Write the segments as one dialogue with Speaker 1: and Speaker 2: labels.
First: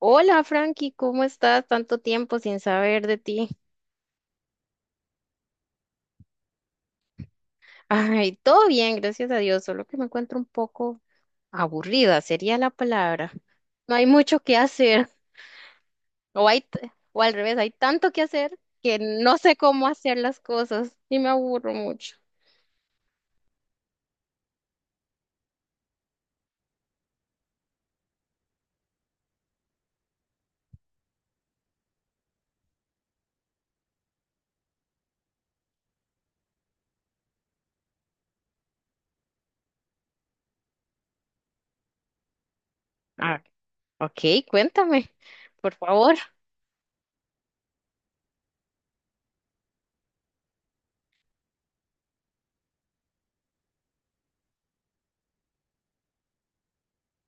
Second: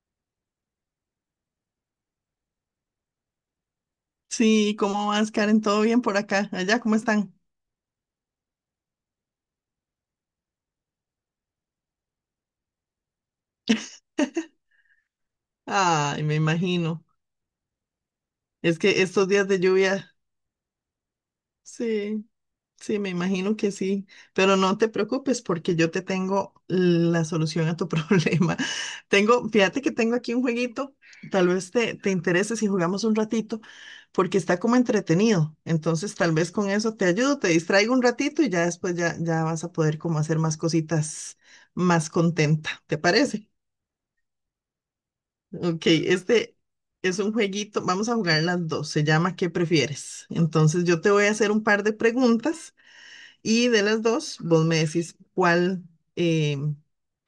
Speaker 1: Hola Frankie, ¿cómo estás? Tanto tiempo sin saber de ti.
Speaker 2: Sí, ¿cómo vas, Karen? ¿Todo bien por acá? Allá, ¿cómo están?
Speaker 1: Ay, todo bien, gracias a Dios, solo que me encuentro un poco aburrida, sería la palabra. No hay mucho que hacer.
Speaker 2: Ay, me
Speaker 1: O hay,
Speaker 2: imagino.
Speaker 1: o al revés, hay tanto que hacer
Speaker 2: Es
Speaker 1: que
Speaker 2: que estos
Speaker 1: no
Speaker 2: días
Speaker 1: sé
Speaker 2: de
Speaker 1: cómo
Speaker 2: lluvia,
Speaker 1: hacer las cosas y me aburro mucho.
Speaker 2: sí, sí, me imagino que sí. Pero no te preocupes porque yo te tengo la solución a tu problema. Tengo, fíjate que tengo aquí un jueguito. Tal vez te interese si jugamos un ratito porque está como entretenido. Entonces, tal vez con eso te ayudo, te distraigo un ratito y ya después ya vas a poder como hacer más cositas más contenta. ¿Te
Speaker 1: Ah,
Speaker 2: parece?
Speaker 1: ok, cuéntame, por
Speaker 2: Ok,
Speaker 1: favor.
Speaker 2: este es un jueguito, vamos a jugar las dos, se llama ¿Qué prefieres? Entonces yo te voy a hacer un par de preguntas y de las dos vos me decís cuál, eh,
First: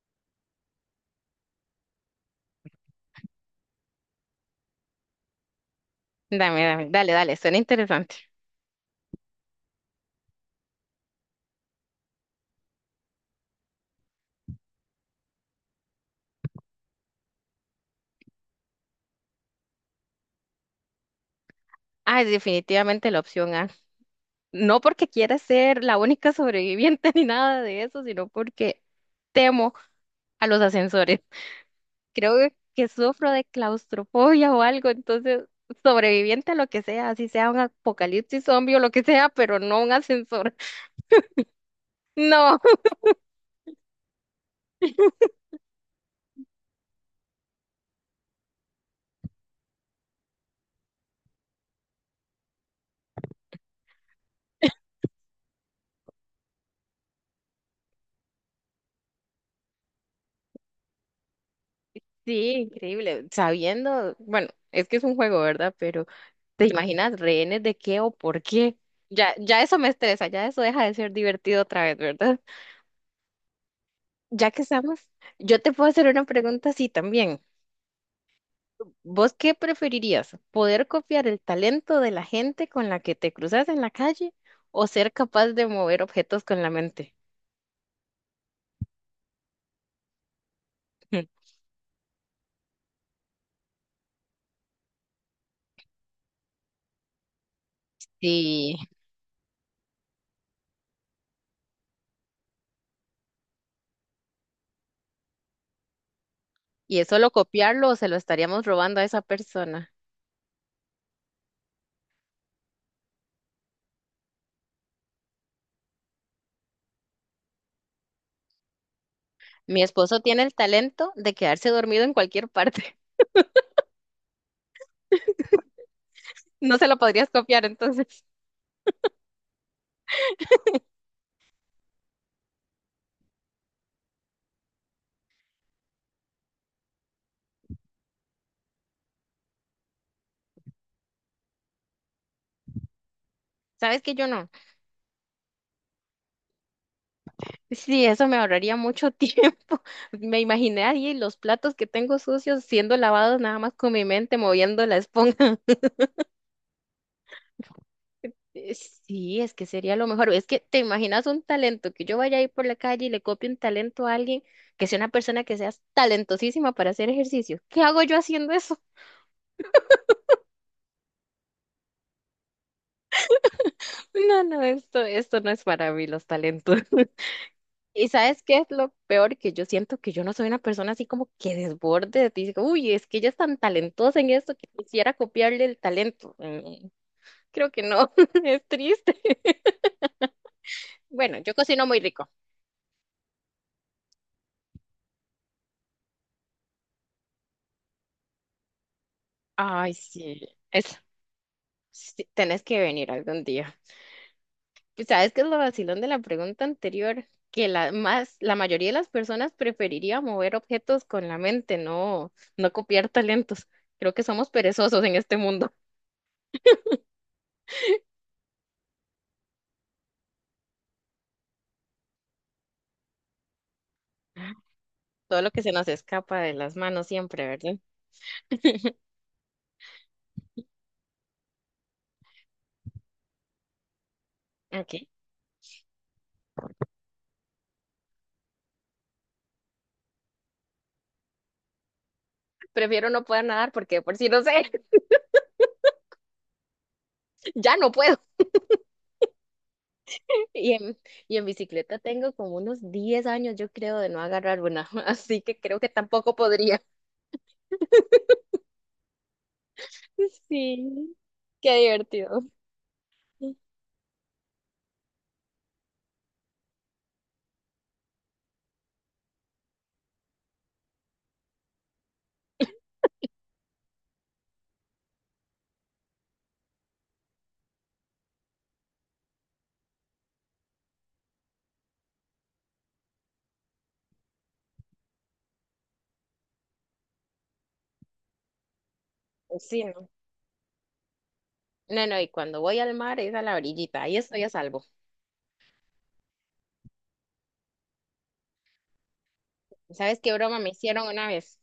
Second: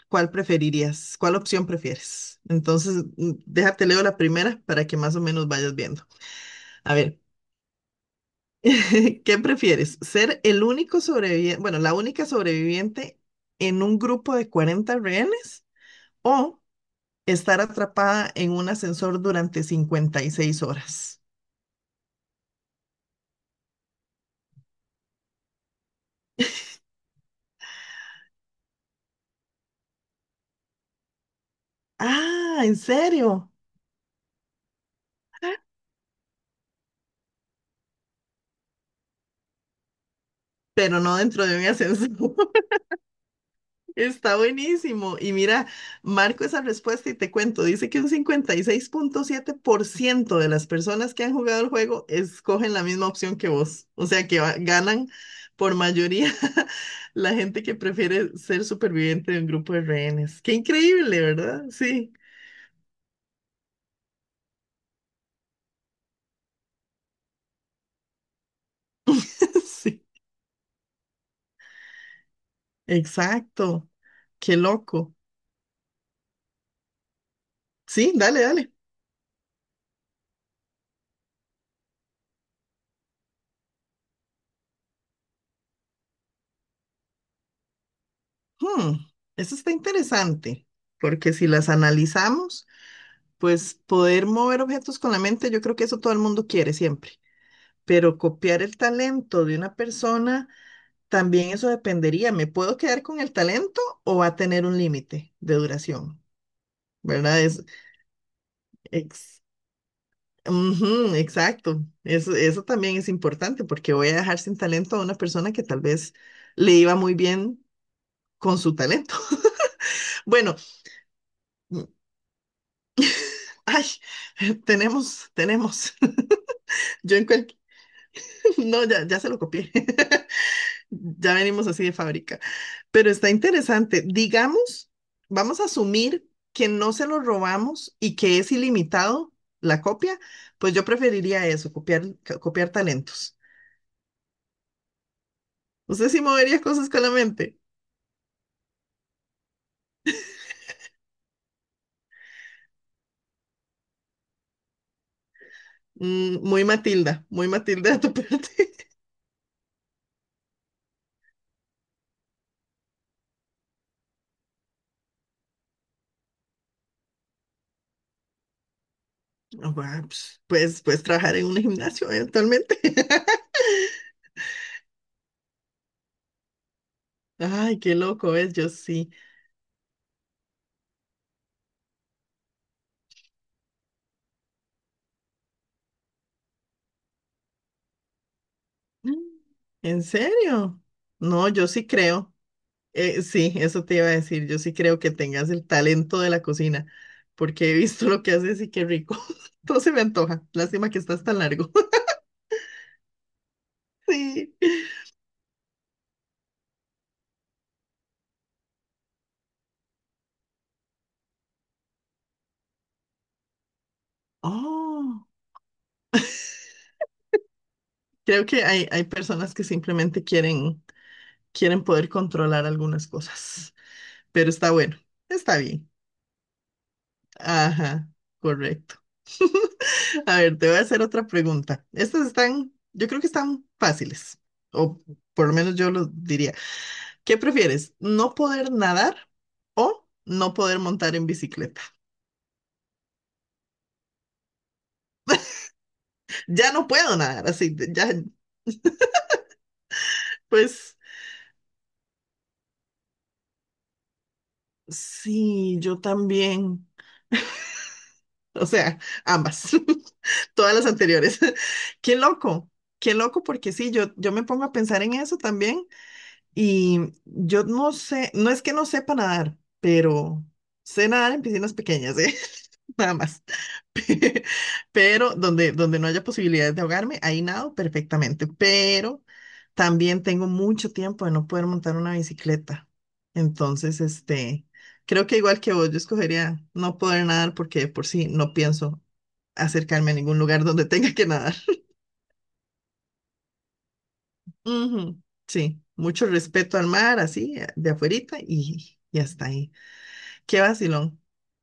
Speaker 2: cuál preferirías, cuál opción prefieres. Entonces déjate leo la primera para que más o menos vayas viendo.
Speaker 1: Dame, dame,
Speaker 2: A
Speaker 1: dale,
Speaker 2: ver,
Speaker 1: dale, suena interesante.
Speaker 2: ¿qué prefieres? ¿Ser el único sobreviviente, bueno, la única sobreviviente en un grupo de 40 rehenes o estar atrapada en un ascensor durante 56 horas?
Speaker 1: Ay, definitivamente la opción A. No porque quiera ser la única sobreviviente ni nada de eso, sino porque temo a los ascensores. Creo
Speaker 2: Ah, ¿en
Speaker 1: que sufro de
Speaker 2: serio?
Speaker 1: claustrofobia o algo, entonces sobreviviente a lo que sea, así sea un apocalipsis zombie o lo que sea, pero no un ascensor.
Speaker 2: Pero no dentro de un ascensor.
Speaker 1: No,
Speaker 2: Está buenísimo. Y mira, marco esa respuesta y te cuento. Dice que un 56,7% de las personas que han jugado el juego escogen la misma opción que vos. O sea que ganan por mayoría la gente que prefiere ser superviviente de un grupo de rehenes. Qué increíble, ¿verdad? Sí,
Speaker 1: sí, increíble. Sabiendo, bueno, es que es un juego, ¿verdad? Pero ¿te imaginas rehenes de qué o por qué? Ya, ya eso me
Speaker 2: sí,
Speaker 1: estresa, ya eso deja de ser divertido otra vez, ¿verdad?
Speaker 2: exacto.
Speaker 1: Ya
Speaker 2: Qué
Speaker 1: que estamos,
Speaker 2: loco.
Speaker 1: yo te puedo hacer una pregunta así también.
Speaker 2: Sí, dale, dale.
Speaker 1: ¿Vos qué preferirías? ¿Poder copiar el talento de la gente con la que te cruzas en la calle o ser capaz de mover objetos con la mente?
Speaker 2: Hmm, eso está interesante, porque si las analizamos, pues poder mover objetos con la mente, yo creo que eso todo el mundo quiere siempre, pero copiar
Speaker 1: Sí,
Speaker 2: el talento de una persona, también eso dependería. ¿Me puedo quedar con el talento o va a tener un límite de duración?
Speaker 1: y es solo
Speaker 2: ¿Verdad?
Speaker 1: copiarlo o se lo estaríamos robando a esa
Speaker 2: Ex-
Speaker 1: persona.
Speaker 2: ujú, exacto. Eso también es importante, porque voy a dejar sin talento a una persona que tal vez le iba muy bien con su talento.
Speaker 1: Mi esposo tiene el
Speaker 2: Bueno.
Speaker 1: talento de quedarse dormido en cualquier parte.
Speaker 2: Ay, tenemos.
Speaker 1: No se lo
Speaker 2: Yo en
Speaker 1: podrías
Speaker 2: cualquier…
Speaker 1: copiar, entonces.
Speaker 2: No, ya se lo copié. Ya venimos así de fábrica. Pero está interesante. Digamos, vamos a asumir que no se lo robamos y que es ilimitado la copia. Pues yo preferiría eso, copiar, copiar talentos.
Speaker 1: ¿Sabes que yo no?
Speaker 2: Usted sí movería cosas con la mente.
Speaker 1: Sí, eso me ahorraría mucho tiempo. Me imaginé ahí los platos que tengo sucios siendo lavados nada más con mi mente moviendo la esponja.
Speaker 2: Mm, muy Matilda de tu parte.
Speaker 1: Sí, es que sería lo mejor. Es que te imaginas un talento, que yo vaya ahí por la calle y le copie un talento a alguien, que sea una persona que sea talentosísima para hacer ejercicio. ¿Qué hago yo haciendo eso?
Speaker 2: Ah, bueno, pues, puedes trabajar en un gimnasio eventualmente.
Speaker 1: No, no, esto no es para mí, los talentos.
Speaker 2: Ay, qué
Speaker 1: ¿Y
Speaker 2: loco
Speaker 1: sabes
Speaker 2: es,
Speaker 1: qué es
Speaker 2: yo
Speaker 1: lo
Speaker 2: sí.
Speaker 1: peor? Que yo siento que yo no soy una persona así como que desborde, dice, uy, es que ella es tan talentosa en esto que quisiera copiarle el talento. Creo que no, es triste.
Speaker 2: ¿En serio?
Speaker 1: Bueno,
Speaker 2: No,
Speaker 1: yo
Speaker 2: yo
Speaker 1: cocino
Speaker 2: sí
Speaker 1: muy rico.
Speaker 2: creo. Sí, eso te iba a decir. Yo sí creo que tengas el talento de la cocina, porque he visto lo que haces y qué rico. Todo se
Speaker 1: Ay,
Speaker 2: me antoja.
Speaker 1: sí,
Speaker 2: Lástima
Speaker 1: eso.
Speaker 2: que estás tan largo.
Speaker 1: Sí, tenés que venir algún día.
Speaker 2: Sí.
Speaker 1: Pues, ¿sabes qué es lo vacilón de la pregunta anterior? Que la mayoría de las personas preferiría mover objetos con la mente, no, no copiar talentos. Creo que somos perezosos en
Speaker 2: Oh,
Speaker 1: este mundo.
Speaker 2: creo que hay personas que simplemente quieren poder controlar algunas cosas, pero está bueno,
Speaker 1: Todo lo
Speaker 2: está
Speaker 1: que se
Speaker 2: bien.
Speaker 1: nos escapa de las manos siempre, ¿verdad?
Speaker 2: Ajá, correcto. A ver, te voy a hacer otra pregunta. Estas están, yo creo que están fáciles,
Speaker 1: Ok.
Speaker 2: o por lo menos yo lo diría. ¿Qué prefieres? ¿No poder nadar o no poder montar en bicicleta?
Speaker 1: Prefiero no poder nadar porque de por si no sé,
Speaker 2: Ya no puedo nadar, así,
Speaker 1: ya no
Speaker 2: ya,
Speaker 1: puedo. Y
Speaker 2: pues
Speaker 1: en, y en bicicleta tengo como unos 10 años, yo creo, de no agarrar una. Así que
Speaker 2: sí,
Speaker 1: creo que
Speaker 2: yo
Speaker 1: tampoco podría.
Speaker 2: también. O sea, ambas, todas las
Speaker 1: Sí,
Speaker 2: anteriores.
Speaker 1: qué
Speaker 2: Qué
Speaker 1: divertido.
Speaker 2: loco, qué loco, porque sí, yo me pongo a pensar en eso también y yo no sé, no es que no sepa nadar, pero sé nadar en piscinas pequeñas, ¿eh? Nada más. Pero donde no haya posibilidades de ahogarme, ahí nado perfectamente. Pero también tengo mucho tiempo de no poder montar una bicicleta. Entonces, creo que igual que vos, yo escogería no poder nadar porque de por sí no pienso
Speaker 1: Sí,
Speaker 2: acercarme a ningún lugar donde tenga que nadar.
Speaker 1: no, no, y cuando voy al mar es a la orillita, ahí estoy a salvo.
Speaker 2: Ujú. Sí, mucho respeto al mar, así, de afuerita y hasta ahí.
Speaker 1: ¿Sabes qué broma
Speaker 2: Qué
Speaker 1: me hicieron
Speaker 2: vacilón.
Speaker 1: una vez?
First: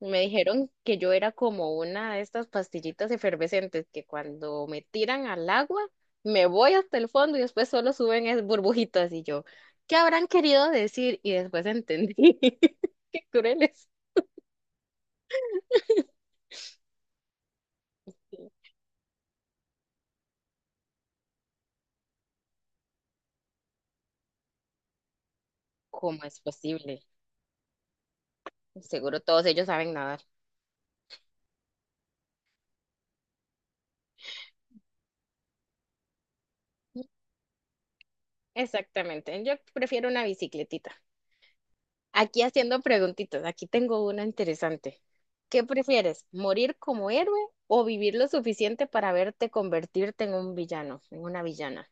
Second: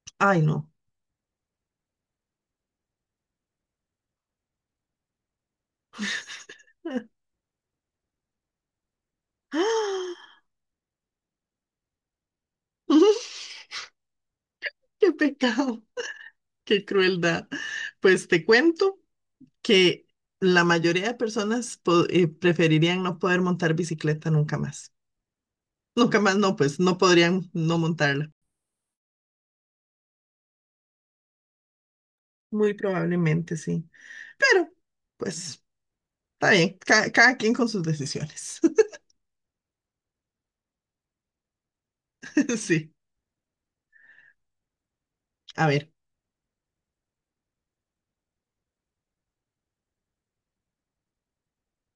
Speaker 1: Me
Speaker 2: Ay,
Speaker 1: dijeron
Speaker 2: no.
Speaker 1: que yo era como una de estas pastillitas efervescentes que cuando me tiran al agua, me voy hasta el fondo y después solo suben es burbujitas y yo, ¿qué habrán querido decir? Y después entendí. Qué crueles.
Speaker 2: Qué pecado, qué crueldad. Pues te cuento que la mayoría de personas preferirían no poder montar bicicleta nunca más. Nunca
Speaker 1: ¿Cómo
Speaker 2: más
Speaker 1: es
Speaker 2: no, pues no
Speaker 1: posible?
Speaker 2: podrían no montarla.
Speaker 1: Seguro todos ellos saben nadar.
Speaker 2: Muy probablemente sí. Pero, pues, está bien. Cada quien con sus decisiones.
Speaker 1: Exactamente. Yo prefiero una bicicletita. Aquí haciendo
Speaker 2: Sí.
Speaker 1: preguntitas, aquí tengo una interesante.
Speaker 2: A
Speaker 1: ¿Qué
Speaker 2: ver.
Speaker 1: prefieres, morir como héroe o vivir lo suficiente para verte convertirte en un villano, en una villana?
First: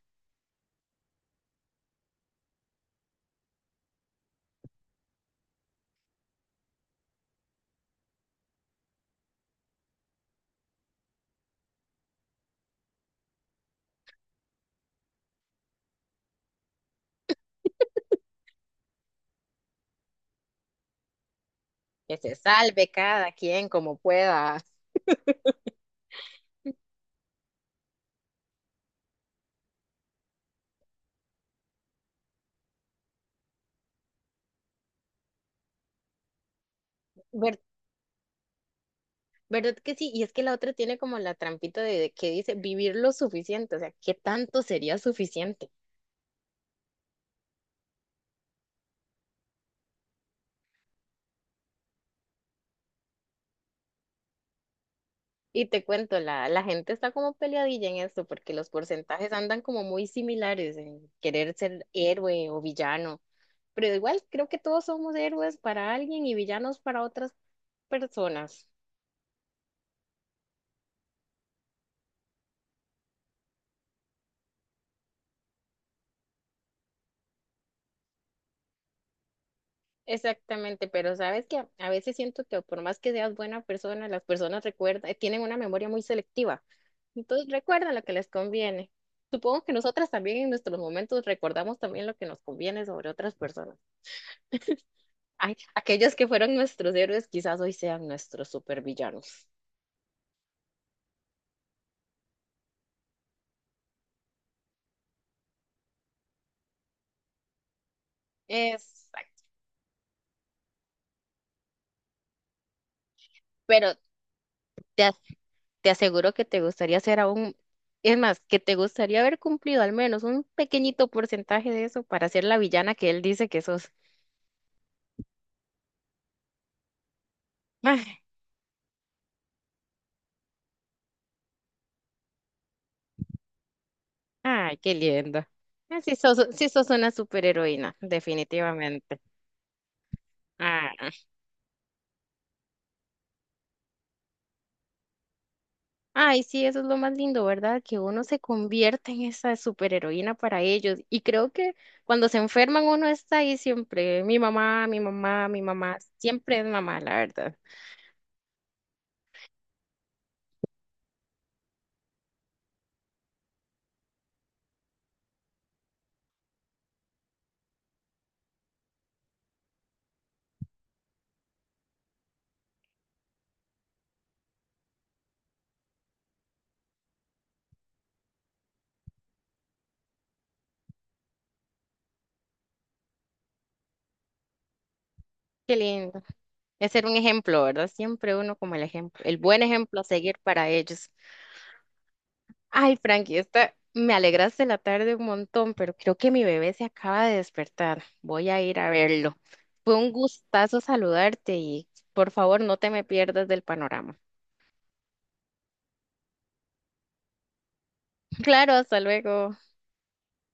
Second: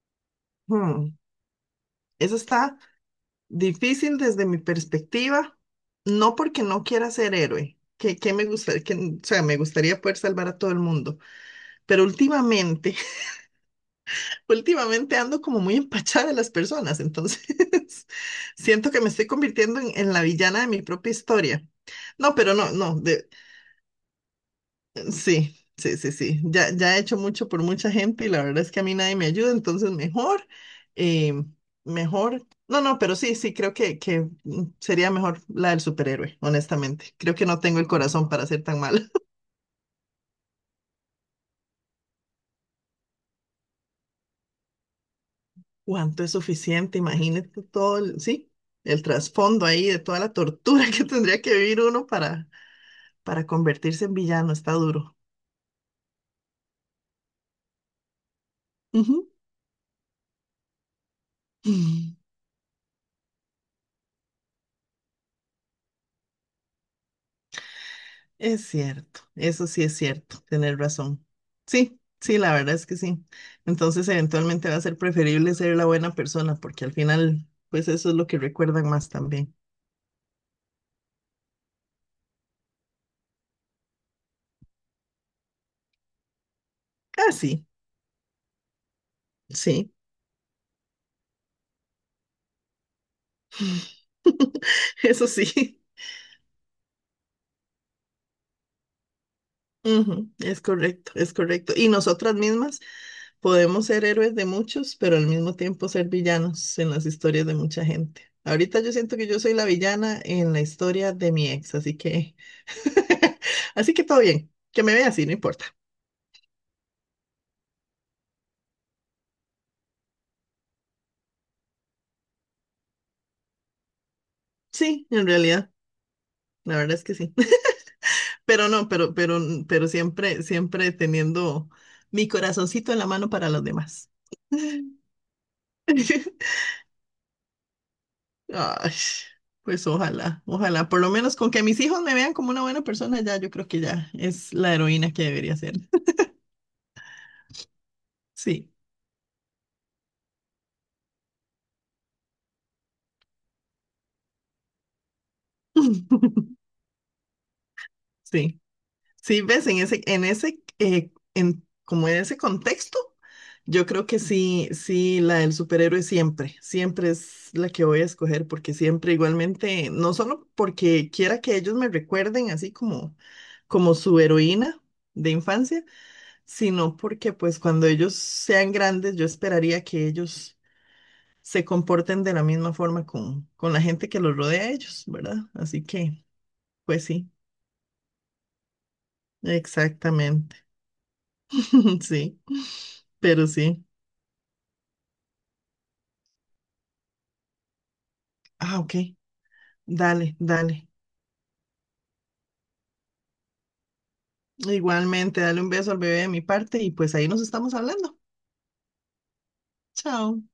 Speaker 2: hmm, Eso está difícil desde mi perspectiva. No porque no quiera ser héroe. Que me gustaría, que, o sea, me gustaría poder salvar a todo el mundo. Pero Últimamente ando como muy empachada de las personas, entonces siento que me estoy convirtiendo en la villana de mi propia historia.
Speaker 1: Que
Speaker 2: No,
Speaker 1: se
Speaker 2: pero no,
Speaker 1: salve
Speaker 2: no, de,
Speaker 1: cada quien como pueda.
Speaker 2: sí, sí, sí, sí. Ya he hecho mucho por mucha gente y la verdad es que a mí nadie me ayuda, entonces mejor, eh, mejor. No, no, pero sí, sí, creo que sería mejor la del superhéroe, honestamente. Creo que
Speaker 1: Ver-
Speaker 2: no tengo el corazón para ser tan mala.
Speaker 1: ¿Verdad que sí? Y es que la otra tiene como la trampita de que dice vivir lo suficiente, o sea, ¿qué tanto sería suficiente?
Speaker 2: ¿Cuánto es suficiente? Imagínate todo el, sí, el trasfondo ahí de toda la tortura que tendría que vivir uno para convertirse en villano. Está duro.
Speaker 1: Y te cuento, la gente está como peleadilla en esto porque los
Speaker 2: Ujú.
Speaker 1: porcentajes andan como muy similares en querer ser
Speaker 2: Mm,
Speaker 1: héroe o villano. Pero igual creo que todos somos héroes para alguien y villanos para otras
Speaker 2: Es
Speaker 1: personas.
Speaker 2: cierto, eso sí es cierto, tener razón. Sí, sí, la verdad es que sí. Entonces, eventualmente va a ser preferible ser la buena persona, porque al final, pues eso es lo que recuerdan más también.
Speaker 1: Exactamente, pero sabes que a veces siento que por más que seas buena persona, las personas recuerdan, tienen una memoria muy selectiva.
Speaker 2: Ah,
Speaker 1: Entonces
Speaker 2: sí,
Speaker 1: recuerdan lo que les conviene. Supongo que
Speaker 2: sí,
Speaker 1: nosotras también en nuestros momentos recordamos también lo que nos conviene sobre otras personas.
Speaker 2: eso
Speaker 1: Ay,
Speaker 2: sí.
Speaker 1: aquellos que fueron nuestros héroes quizás hoy sean nuestros supervillanos.
Speaker 2: Ujú. Es correcto, es correcto. Y nosotras mismas. Podemos ser héroes de muchos, pero al mismo tiempo ser villanos en las historias de mucha gente. Ahorita yo siento que yo
Speaker 1: Exacto.
Speaker 2: soy la villana en la historia de mi ex, así que, así
Speaker 1: Pero
Speaker 2: que todo bien. Que me vea
Speaker 1: te
Speaker 2: así, no importa.
Speaker 1: Te aseguro que te gustaría ser aún, es más, que te gustaría haber cumplido al menos un pequeñito porcentaje de eso para ser la villana que él dice que sos.
Speaker 2: Sí, en realidad, la verdad es que sí.
Speaker 1: Ay,
Speaker 2: Pero no, pero siempre, siempre teniendo mi corazoncito en la mano para los demás.
Speaker 1: ay, qué lindo. Sí sos una superheroína,
Speaker 2: Ay,
Speaker 1: definitivamente.
Speaker 2: pues ojalá, ojalá,
Speaker 1: Ah,
Speaker 2: por lo menos con que mis hijos me vean como una buena persona, ya yo creo que ya es la heroína que debería ser.
Speaker 1: ay, sí, eso es lo más lindo, ¿verdad? Que uno se
Speaker 2: Sí,
Speaker 1: convierte en esa superheroína para ellos. Y creo que cuando se enferman uno está ahí siempre, mi mamá, mi mamá, mi mamá, siempre es mamá, la verdad.
Speaker 2: sí, sí, ves, como en ese contexto, yo creo que sí, sí, la del superhéroe siempre, siempre es la que voy a escoger, porque siempre igualmente, no solo porque quiera que ellos me recuerden así como su heroína de infancia, sino porque pues cuando ellos sean grandes, yo esperaría que ellos se comporten de la misma forma con la gente que los rodea a ellos, ¿verdad?
Speaker 1: Qué
Speaker 2: Así que,
Speaker 1: lindo. Es
Speaker 2: pues
Speaker 1: ser un
Speaker 2: sí.
Speaker 1: ejemplo, ¿verdad? Siempre uno como el ejemplo, el buen ejemplo a seguir
Speaker 2: Exactamente.
Speaker 1: para ellos.
Speaker 2: Sí,
Speaker 1: Ay, Frankie,
Speaker 2: pero
Speaker 1: esta,
Speaker 2: sí.
Speaker 1: me alegraste la tarde un montón, pero creo que mi bebé se acaba de despertar. Voy a
Speaker 2: Ah,
Speaker 1: ir a
Speaker 2: ok.
Speaker 1: verlo. Fue un
Speaker 2: Dale,
Speaker 1: gustazo
Speaker 2: dale.
Speaker 1: saludarte y por favor no te me pierdas del panorama.
Speaker 2: Igualmente, dale un beso al bebé de mi parte y pues ahí nos estamos hablando.
Speaker 1: Claro, hasta luego.
Speaker 2: Chao.